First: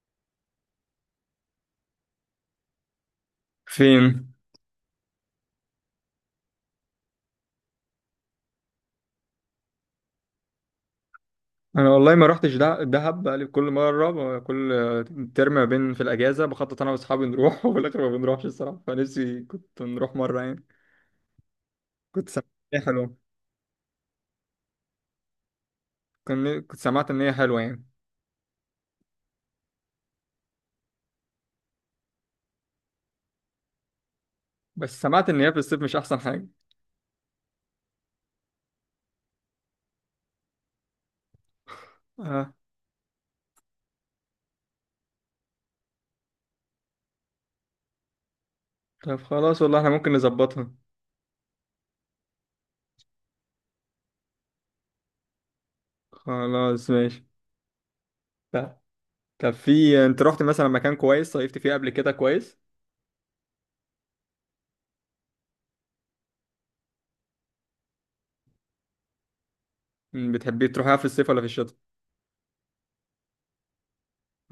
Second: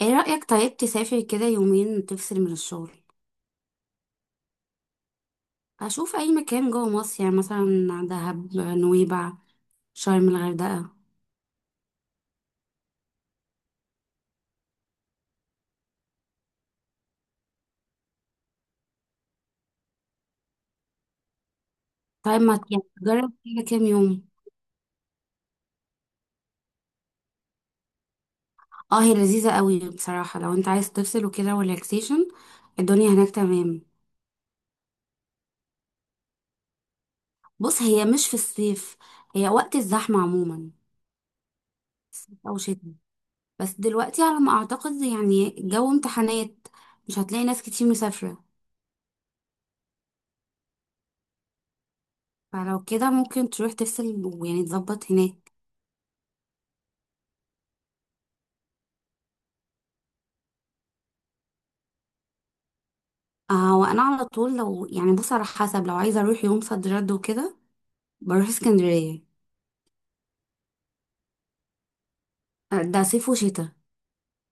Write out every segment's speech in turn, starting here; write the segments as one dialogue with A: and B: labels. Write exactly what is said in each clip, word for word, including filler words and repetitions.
A: ايه رأيك؟ طيب تسافر كده يومين تفصل من الشغل؟
B: فين؟
A: اشوف اي مكان جوه مصر، يعني مثلا دهب، نويبع، شرم، الغردقة.
B: انا والله ما رحتش دع- دهب، بقالي كل مره ب- كل ترم ما بين في الاجازه بخطط انا واصحابي نروح وفي الاخر ما بنروحش الصراحه، فنفسي كنت نروح مره يعني. كنت
A: طيب
B: سمعت
A: ما ت-
B: ان
A: يعني
B: هي حلوه.
A: تجرب كده كام يوم؟
B: كن- كنت سمعت ان هي حلوه يعني.
A: اه، هي لذيذة قوي بصراحة. لو انت عايز تفصل وكده وريلاكسيشن، الدنيا هناك تمام.
B: بس سمعت ان هي في الصيف مش احسن حاجه.
A: بص، هي مش في الصيف، هي وقت الزحمة عموما، صيف
B: اه،
A: او شتاء. بس دلوقتي على ما اعتقد يعني جو امتحانات، مش هتلاقي ناس كتير مسافرة.
B: طب خلاص والله احنا ممكن نظبطها.
A: فلو كده ممكن تروح تفصل، ويعني تظبط هناك.
B: خلاص ماشي. طب طب، في انت رحت مثلا مكان كويس صيفت فيه قبل كده كويس؟
A: آه، وانا على طول لو يعني بص على حسب، لو عايزه اروح يوم صد رد وكده بروح اسكندريه.
B: بتحبي تروحها في الصيف ولا في الشتاء؟
A: آه، ده صيف وشتاء.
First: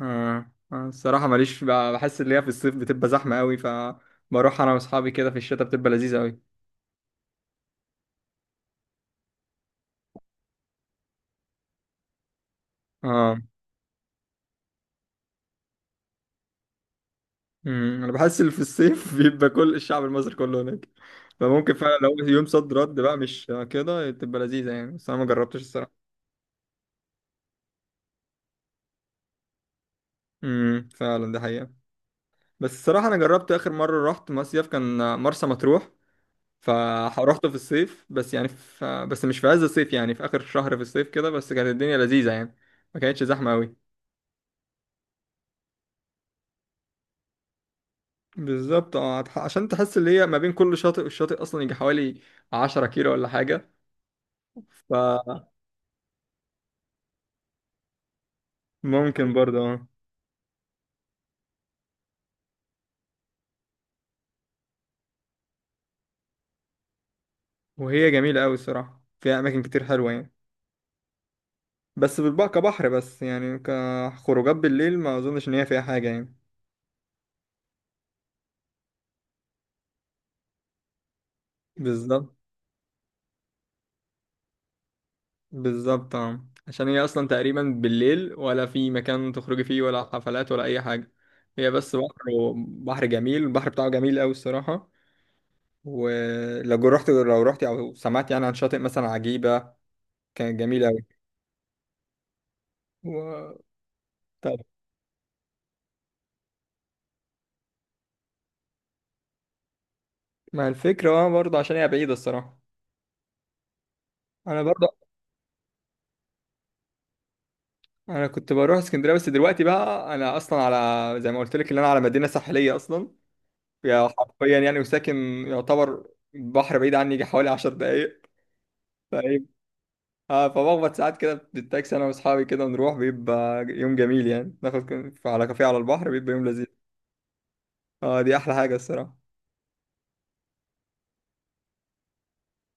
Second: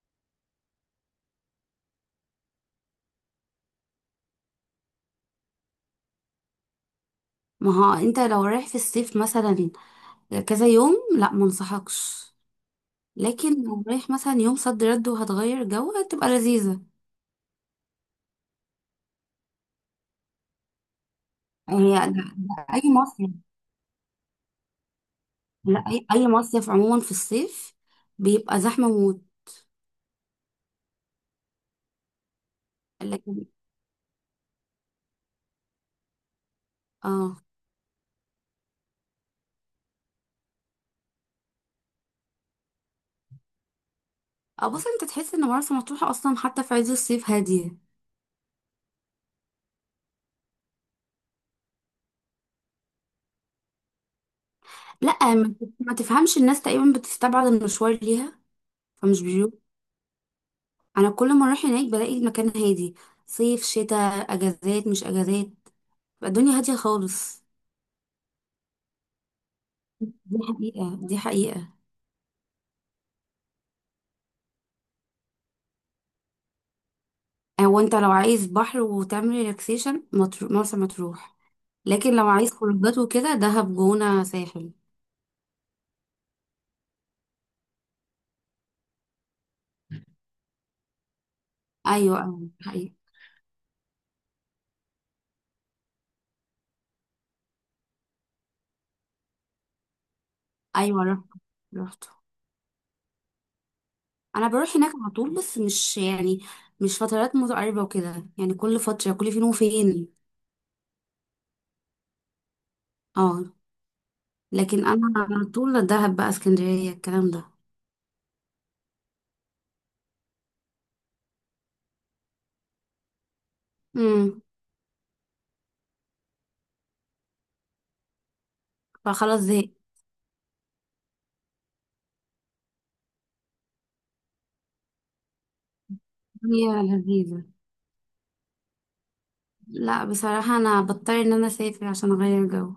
B: آه. آه. الصراحة ماليش بقى، بحس ان هي في الصيف بتبقى زحمة قوي، فبروح انا واصحابي كده في الشتاء بتبقى لذيذة قوي.
A: ما هو انت لو رايح في الصيف مثلا كذا يوم، لا منصحكش.
B: اه.
A: لكن لو رايح مثلا يوم صد رد وهتغير جو، هتبقى لذيذه.
B: مم. انا بحس ان في الصيف بيبقى كل الشعب المصري كله هناك، فممكن
A: هي
B: فعلا
A: ده
B: لو يوم
A: ده
B: صد
A: اي
B: رد بقى
A: مصيف.
B: مش كده تبقى لذيذة يعني، بس انا ما جربتش
A: لا،
B: الصراحة.
A: اي اي مصيف عموما في الصيف بيبقى زحمه موت.
B: امم فعلا دي حقيقة. بس الصراحة انا
A: لكن
B: جربت اخر مرة رحت مصيف كان مرسى مطروح،
A: اه
B: فروحته في الصيف بس يعني في بس مش في عز الصيف، يعني في اخر شهر في الصيف كده، بس كانت الدنيا لذيذة يعني، ما كانتش زحمة قوي.
A: اه بص، انت تحس ان مرسى مطروح اصلا حتى في عز الصيف هاديه.
B: بالظبط اه، هتح- عشان تحس اللي هي ما بين كل شاطئ والشاطئ اصلا يجي حوالي 10 كيلو ولا حاجه،
A: لا، ما ما تفهمش، الناس تقريبا بتستبعد المشوار ليها. فمش
B: فممكن برضه
A: بيو
B: اه.
A: انا كل ما اروح هناك بلاقي المكان هادي، صيف شتاء اجازات مش اجازات، بقى الدنيا هاديه خالص.
B: وهي جميله قوي الصراحه، فيها اماكن كتير حلوه يعني،
A: دي حقيقه، دي حقيقه.
B: بس بالبقى كبحر بس، يعني كخروجات بالليل ما اظنش ان هي فيها حاجه يعني.
A: هو انت لو عايز بحر وتعمل ريلاكسيشن، مطر- مرسى مطروح. لكن لو
B: بالظبط.
A: عايز خروجات وكده، دهب، جونه، ساحل.
B: بالظبط اه، عشان هي اصلا تقريبا بالليل ولا في مكان تخرجي فيه ولا حفلات ولا اي حاجه، هي بس
A: ايوه، ايوه،
B: بحر،
A: حقيقة.
B: بحر جميل، البحر بتاعه جميل قوي الصراحه. ولو رحت لو رحت او سمعت يعني عن شاطئ مثلا عجيبه، كانت جميلة
A: ايوه،
B: أوي.
A: رحت رحت.
B: و...
A: انا
B: طب
A: بروح هناك على طول، بس مش يعني مش فترات متقاربه وكده، يعني كل فتره، كل فين وفين.
B: ما الفكرة بقى برضه عشان هي بعيدة الصراحة.
A: اه.
B: أنا
A: لكن
B: برضه.
A: انا على طول دهب بقى، اسكندريه، الكلام
B: أنا كنت بروح اسكندرية بس دلوقتي بقى، أنا أصلا على زي ما قلت لك إن أنا على مدينة ساحلية أصلا،
A: ده.
B: يعني حرفيا يعني، وساكن يعتبر بحر بعيد عني يجي حوالي 10 دقايق،
A: فخلاص
B: فاهم؟
A: زهقت.
B: آه، فبخبط ساعات كده بالتاكسي أنا وأصحابي كده نروح، بيبقى يوم جميل يعني، ناخد كن- على كافيه على البحر، بيبقى يوم لذيذ.
A: هي لذيذة.
B: أه دي أحلى حاجة الصراحة.
A: لا، بصراحة أنا بضطر إن أنا أسافر عشان أغير جو.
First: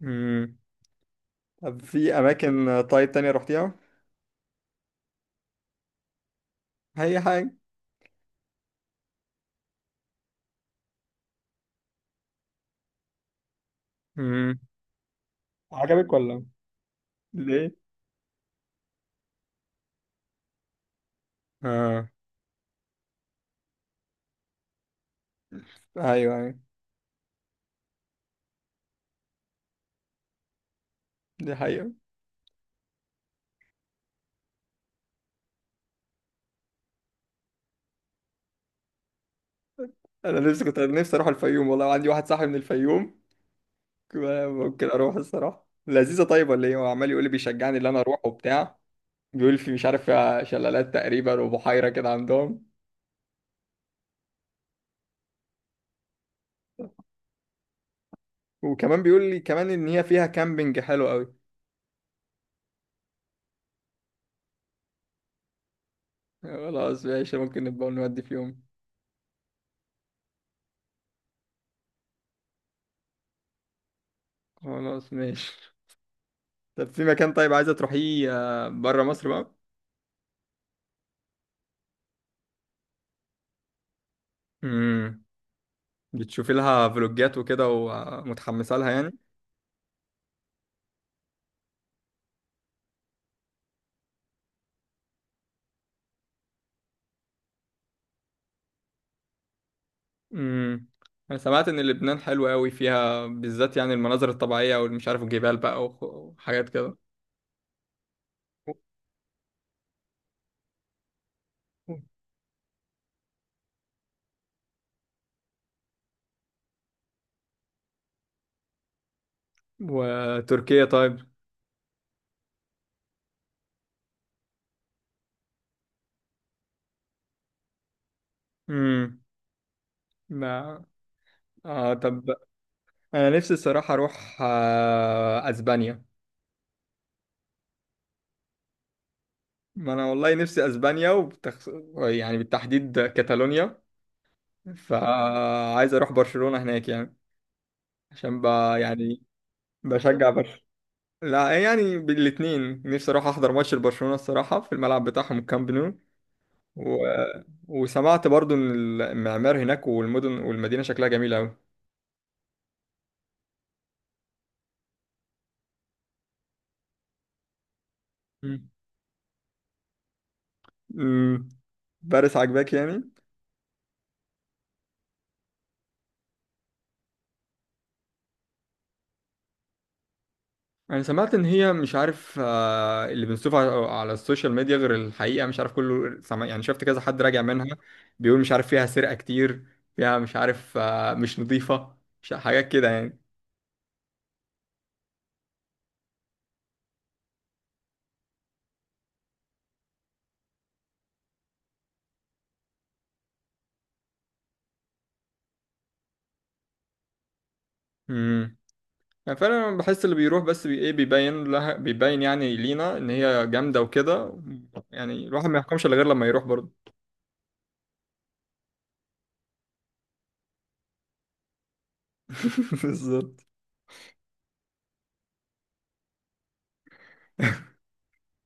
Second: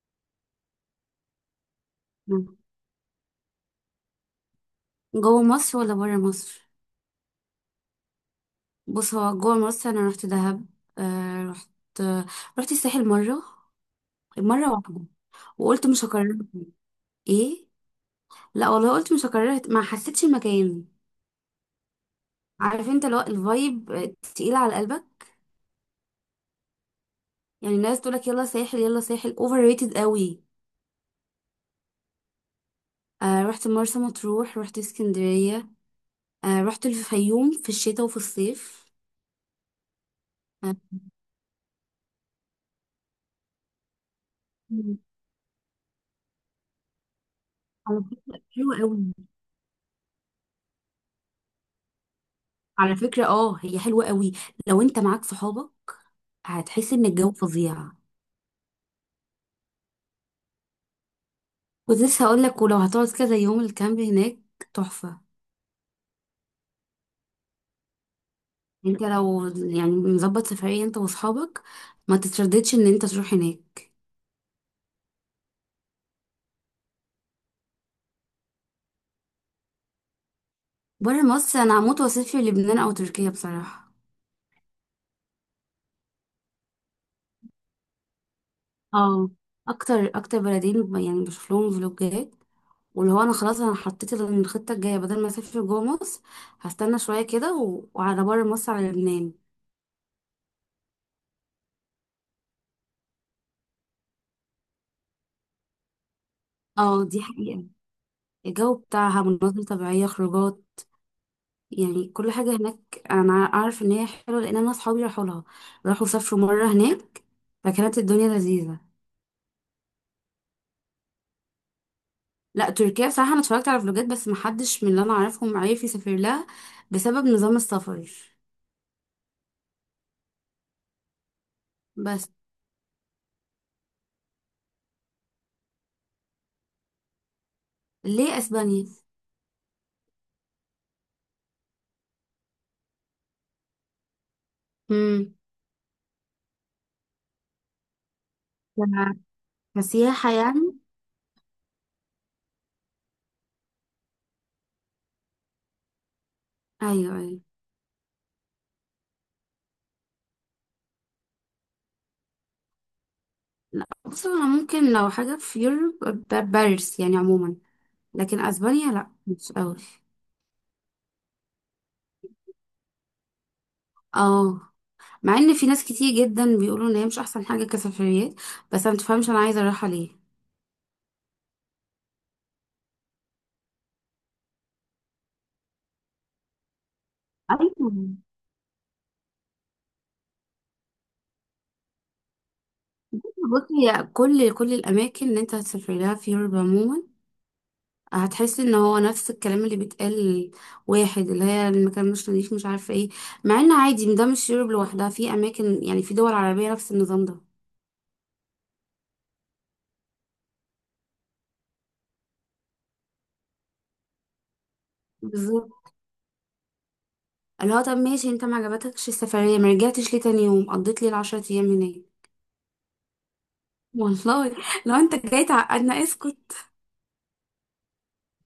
B: مم. طب في
A: مم.
B: أماكن طيب تانية رحتيها؟
A: جوه مصر ولا برا مصر؟
B: أي حاجة.
A: بص، هو جوه مصر أنا رحت دهب. آه، رحت. رحت الساحل مرة،
B: مم.
A: مرة واحدة. وقلت مش
B: عجبك
A: هكررها
B: ولا؟
A: تاني. إيه.
B: ليه؟
A: لا والله، قلت مش هكررها ت- ما حسيتش المكان.
B: اه.
A: عارف انت؟ لو الفايب تقيلة على قلبك،
B: ايوه، ايوه،
A: يعني الناس تقولك يلا ساحل يلا ساحل، اوفر ريتد قوي.
B: دي حقيقة.
A: آه، رحت مرسى مطروح، رحت اسكندرية. آه، رحت الفيوم في الشتاء وفي الصيف.
B: انا نفسي
A: آه.
B: كنت نفسي اروح الفيوم، والله عندي واحد صاحبي من الفيوم، كده ممكن
A: مم.
B: اروح الصراحة لذيذة طيب ولا ايه، هو عمال يقول لي بيشجعني ان انا
A: على
B: اروح
A: فكرة،
B: وبتاع.
A: حلوة قوي.
B: بيقول لي في مش عارف فيها شلالات تقريبا وبحيرة كده عندهم.
A: على فكرة اه هي حلوة قوي. لو انت معاك صحابك هتحس ان الجو فظيع.
B: وكمان بيقول لي كمان ان هي فيها كامبينج حلو قوي.
A: كنت لسه هقول لك، ولو هتقعد كذا يوم، الكامب هناك تحفة.
B: خلاص ماشي، ممكن نبقى نودي في يوم.
A: انت لو يعني مظبط سفرية انت واصحابك، ما تترددش ان انت تروح هناك.
B: خلاص ماشي. طب في مكان طيب عايزة تروحيه آه، برا مصر بقى؟
A: بره مصر، انا هموت واسافر لبنان او تركيا بصراحة.
B: امم بتشوفي لها فلوجات وكده ومتحمسة لها يعني؟
A: اه. اكتر اكتر بلدين ب- يعني بشوف لهم فلوجات. واللي هو انا خلاص، انا حطيت الخطة الجاية بدل ما اسافر جوه مصر، هستنى شوية كده و- وعلى بره مصر، على لبنان.
B: امم انا سمعت ان لبنان حلوة قوي، فيها بالذات يعني المناظر الطبيعية والمش عارف الجبال بقى وخ- وحاجات كده.
A: اه، دي حقيقة. الجو بتاعها، مناظر طبيعية، خروجات، يعني كل حاجة هناك. أنا أعرف إن هي حلوة لأن أنا أصحابي راحوا لها، راحوا سافروا مرة هناك، فكانت الدنيا لذيذة.
B: وتركيا طيب؟
A: لا، تركيا بصراحة أنا اتفرجت على فلوجات، بس محدش من اللي أنا أعرفهم عارف يسافر لها بسبب نظام السفر.
B: امم ما اه
A: بس.
B: طب، انا نفسي الصراحة اروح آه اسبانيا.
A: ليه أسبانيا؟
B: ما انا والله نفسي اسبانيا وبتخص... يعني بالتحديد كاتالونيا،
A: امم.
B: فعايز اروح برشلونة هناك يعني. عشان ب...
A: ك-
B: يعني بشجع
A: كسياحة
B: برشلونة.
A: يعني.
B: لا يعني بالاتنين، نفسي اروح احضر ماتش لبرشلونة الصراحة في الملعب بتاعهم الكامب
A: أيوه،
B: نو.
A: أيوه.
B: وسمعت برضو ان المعمار هناك والمدن والمدينه شكلها جميل قوي.
A: لا بص، أنا ممكن لو حاجة في يوروب، ب- باريس يعني عموما. لكن
B: مم.
A: أسبانيا لا، مش أوي.
B: مم. باريس عجباك يعني؟
A: اه. مع ان في ناس كتير جدا بيقولوا ان هي مش احسن حاجه كسفريات، بس انا متفهمش انا عايزه اروحها ليه.
B: انا سمعت ان هي مش عارف آه، اللي بنشوفه على على السوشيال ميديا غير الحقيقه، مش عارف كله سمع يعني، شفت كذا حد راجع منها،
A: ايوه.
B: بيقول مش عارف فيها سرقه كتير، فيها مش عارف آه، مش نظيفه، مش حاجات كده يعني.
A: بصي، هي كل كل الاماكن اللي انت هتسافر لها في يوروب عموما، هتحس ان هو نفس الكلام اللي بيتقال. واحد اللي هي المكان مش نضيف، مش عارفه ايه. مع ان عادي، ده مش يوروب لوحدها، في اماكن، يعني في دول عربيه نفس النظام ده.
B: امم يعني فعلا أنا بحس اللي بيروح بس بي ايه بيبين لها، بيبين يعني لينا ان هي جامده وكده، يعني الواحد ما
A: بالظبط.
B: يحكمش الا غير لما يروح برضه.
A: اللي هو طب ماشي، انت ما عجبتكش السفريه، ما رجعتش ليه تاني يوم، قضيت لي العشرة ايام هناك.
B: بالظبط.
A: والله. لو انت جاي تعقدنا اسكت.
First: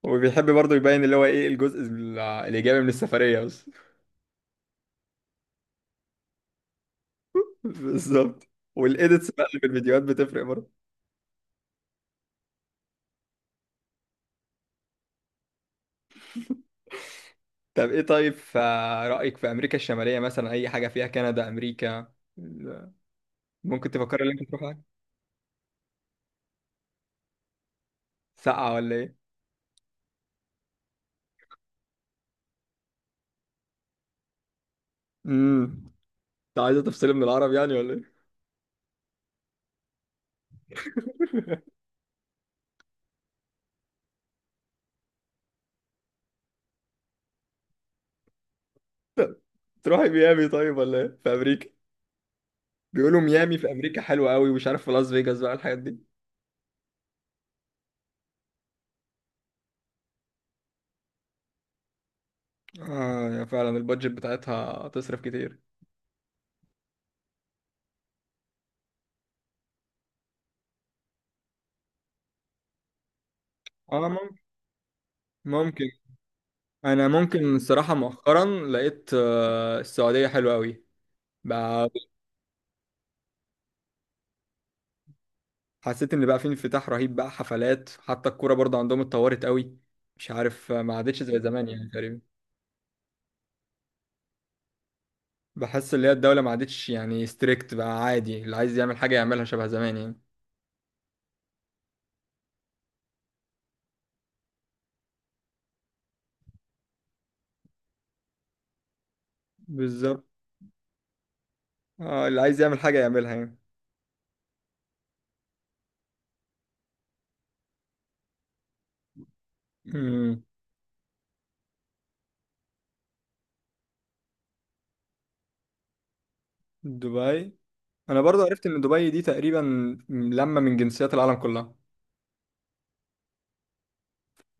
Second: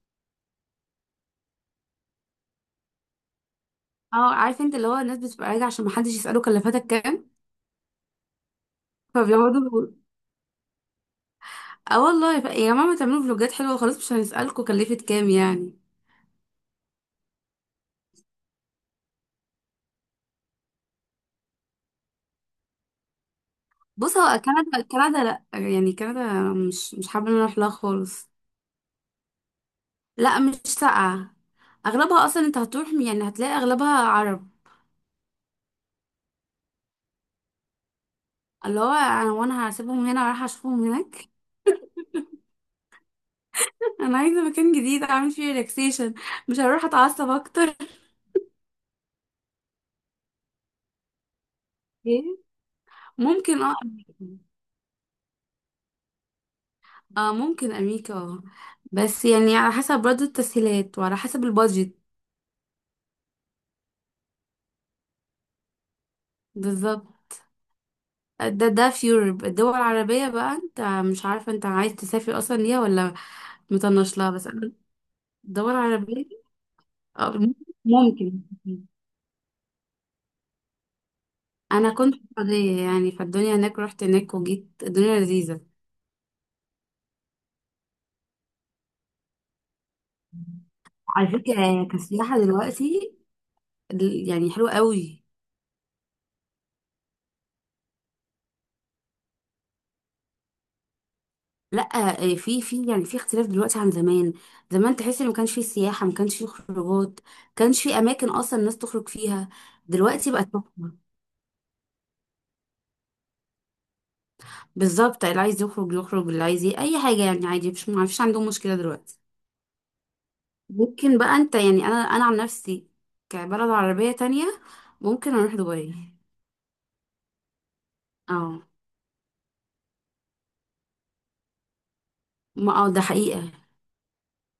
B: وبيحب برضه يبين اللي هو ايه الجزء ال- الايجابي من السفريه بس
A: اه، عارف انت، اللي هو الناس بتبقى راجعه عشان محدش يساله كلفتك كام،
B: بالظبط. والايديتس بقى اللي في
A: فبيقعدوا.
B: الفيديوهات بتفرق برضه.
A: اه والله، ف... يا ماما تعملوا فلوجات حلوه خلاص، مش هنسالكم كلفت كام يعني.
B: طب ايه طيب، في رايك في امريكا الشماليه مثلا، اي حاجه فيها، كندا، امريكا ال- ممكن
A: بص،
B: تفكر ان
A: هو
B: انت تروحها؟
A: كندا، كندا لا يعني، كندا مش مش حابه ان انا اروح لها خالص.
B: ساقعه ولا ايه؟
A: لا، مش ساقعه. اغلبها اصلا انت هتروح يعني هتلاقي اغلبها عرب.
B: امم انت عايزه تفصلي من العرب يعني ولا ايه؟
A: اللي هو انا، وانا هسيبهم هنا ورايحه اشوفهم هناك. انا عايزه مكان جديد اعمل فيه ريلاكسيشن، مش هروح اتعصب اكتر.
B: طب تروحي ميامي طيب ولا ايه في امريكا؟
A: ايه.
B: بيقولوا ميامي
A: ممكن،
B: في
A: اه
B: امريكا حلوه
A: أمريكا.
B: قوي، ومش عارف في لاس فيجاس بقى الحاجات دي.
A: اه، ممكن امريكا، اه. بس يعني على حسب برضه التسهيلات وعلى حسب البادجت.
B: اه يا فعلا البادجت بتاعتها تصرف كتير.
A: بالظبط. ده ده في يوروب الدول العربية بقى. انت مش عارفة انت عايز تسافر اصلا ليها ولا
B: اه
A: مطنش لها،
B: ممكن،
A: بس انا الدول
B: ممكن.
A: العربية.
B: انا
A: اه،
B: ممكن الصراحه
A: ممكن.
B: مؤخرا لقيت آه، السعوديه حلوه قوي بقى،
A: انا كنت في السعودية، يعني فالدنيا هناك، رحت هناك وجيت الدنيا لذيذة.
B: حسيت ان بقى في انفتاح رهيب، بقى حفلات، حتى الكوره برضه عندهم اتطورت قوي، مش عارف آه، ما عادتش
A: على
B: زي زمان
A: فكرة
B: يعني تقريبا.
A: كسياحة دلوقتي دل- يعني حلوة قوي.
B: بحس ان هي الدوله ما عادتش يعني ستريكت، بقى عادي اللي عايز يعمل حاجه يعملها شبه زمان يعني.
A: لا، آه، في في يعني في اختلاف دلوقتي عن زمان. زمان تحس ان ما كانش في سياحه، ما كانش في خروجات، ما كانش في اماكن اصلا الناس تخرج فيها.
B: بالظبط
A: دلوقتي بقت مفتوحة.
B: اه، اللي عايز يعمل حاجه يعملها يعني.
A: بالظبط، اللي عايز يخرج يخرج، اللي عايز ي- اي حاجه يعني، عادي، مش ما فيش عندهم مشكله دلوقتي.
B: امم
A: ممكن بقى انت يعني انا انا عن نفسي، كبلد عربيه تانية، ممكن اروح دبي.
B: دبي. انا برضه
A: اه.
B: عرفت ان دبي دي تقريبا لما من جنسيات العالم كلها،
A: ما اه ده حقيقه.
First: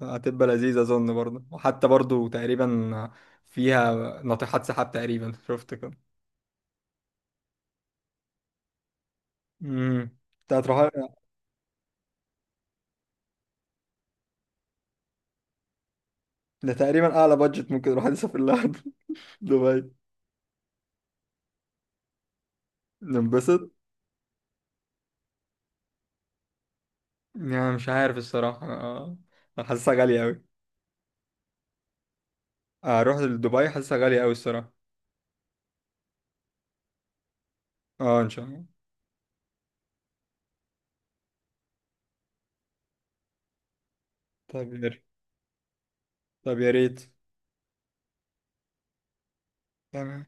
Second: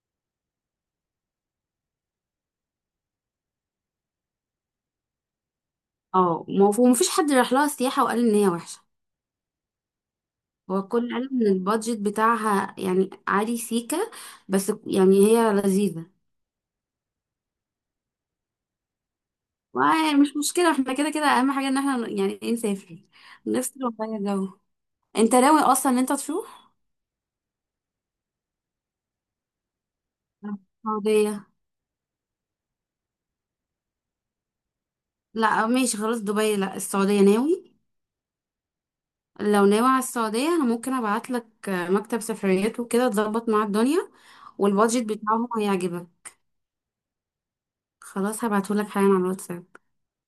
B: هتبقى لذيذة أظن برضه، وحتى برضه تقريبا فيها ناطحات سحاب تقريبا شفت كده.
A: اه ما هو مفيش حد راح لها سياحه وقال ان هي وحشه.
B: امم انت هتروح.
A: هو كل علم ان البادجت بتاعها يعني عالي سيكا، بس يعني هي لذيذة.
B: ده تقريبا أعلى بادجت ممكن الواحد يسافر لها دبي.
A: ومش مشكلة، احنا كده كده اهم حاجة ان احنا يعني ايه نسافر،
B: ننبسط.
A: نفصل ونغير جو. انت ناوي اصلا ان انت تروح
B: يعني مش عارف الصراحة أنا، أنا حاسسها غالية أوي،
A: السعودية؟
B: أروح لدبي حاسسها غالية أوي الصراحة.
A: لا ماشي خلاص، دبي لا، السعودية ناوي.
B: أه إن شاء الله.
A: لو ناوي على السعودية انا ممكن ابعت لك مكتب سفريات وكده، تظبط مع الدنيا،
B: طب يا
A: والبادجت
B: ريت.
A: بتاعهم هيعجبك.
B: طب يا ريت.
A: خلاص، هبعته لك حالا على الواتساب.
B: تمام.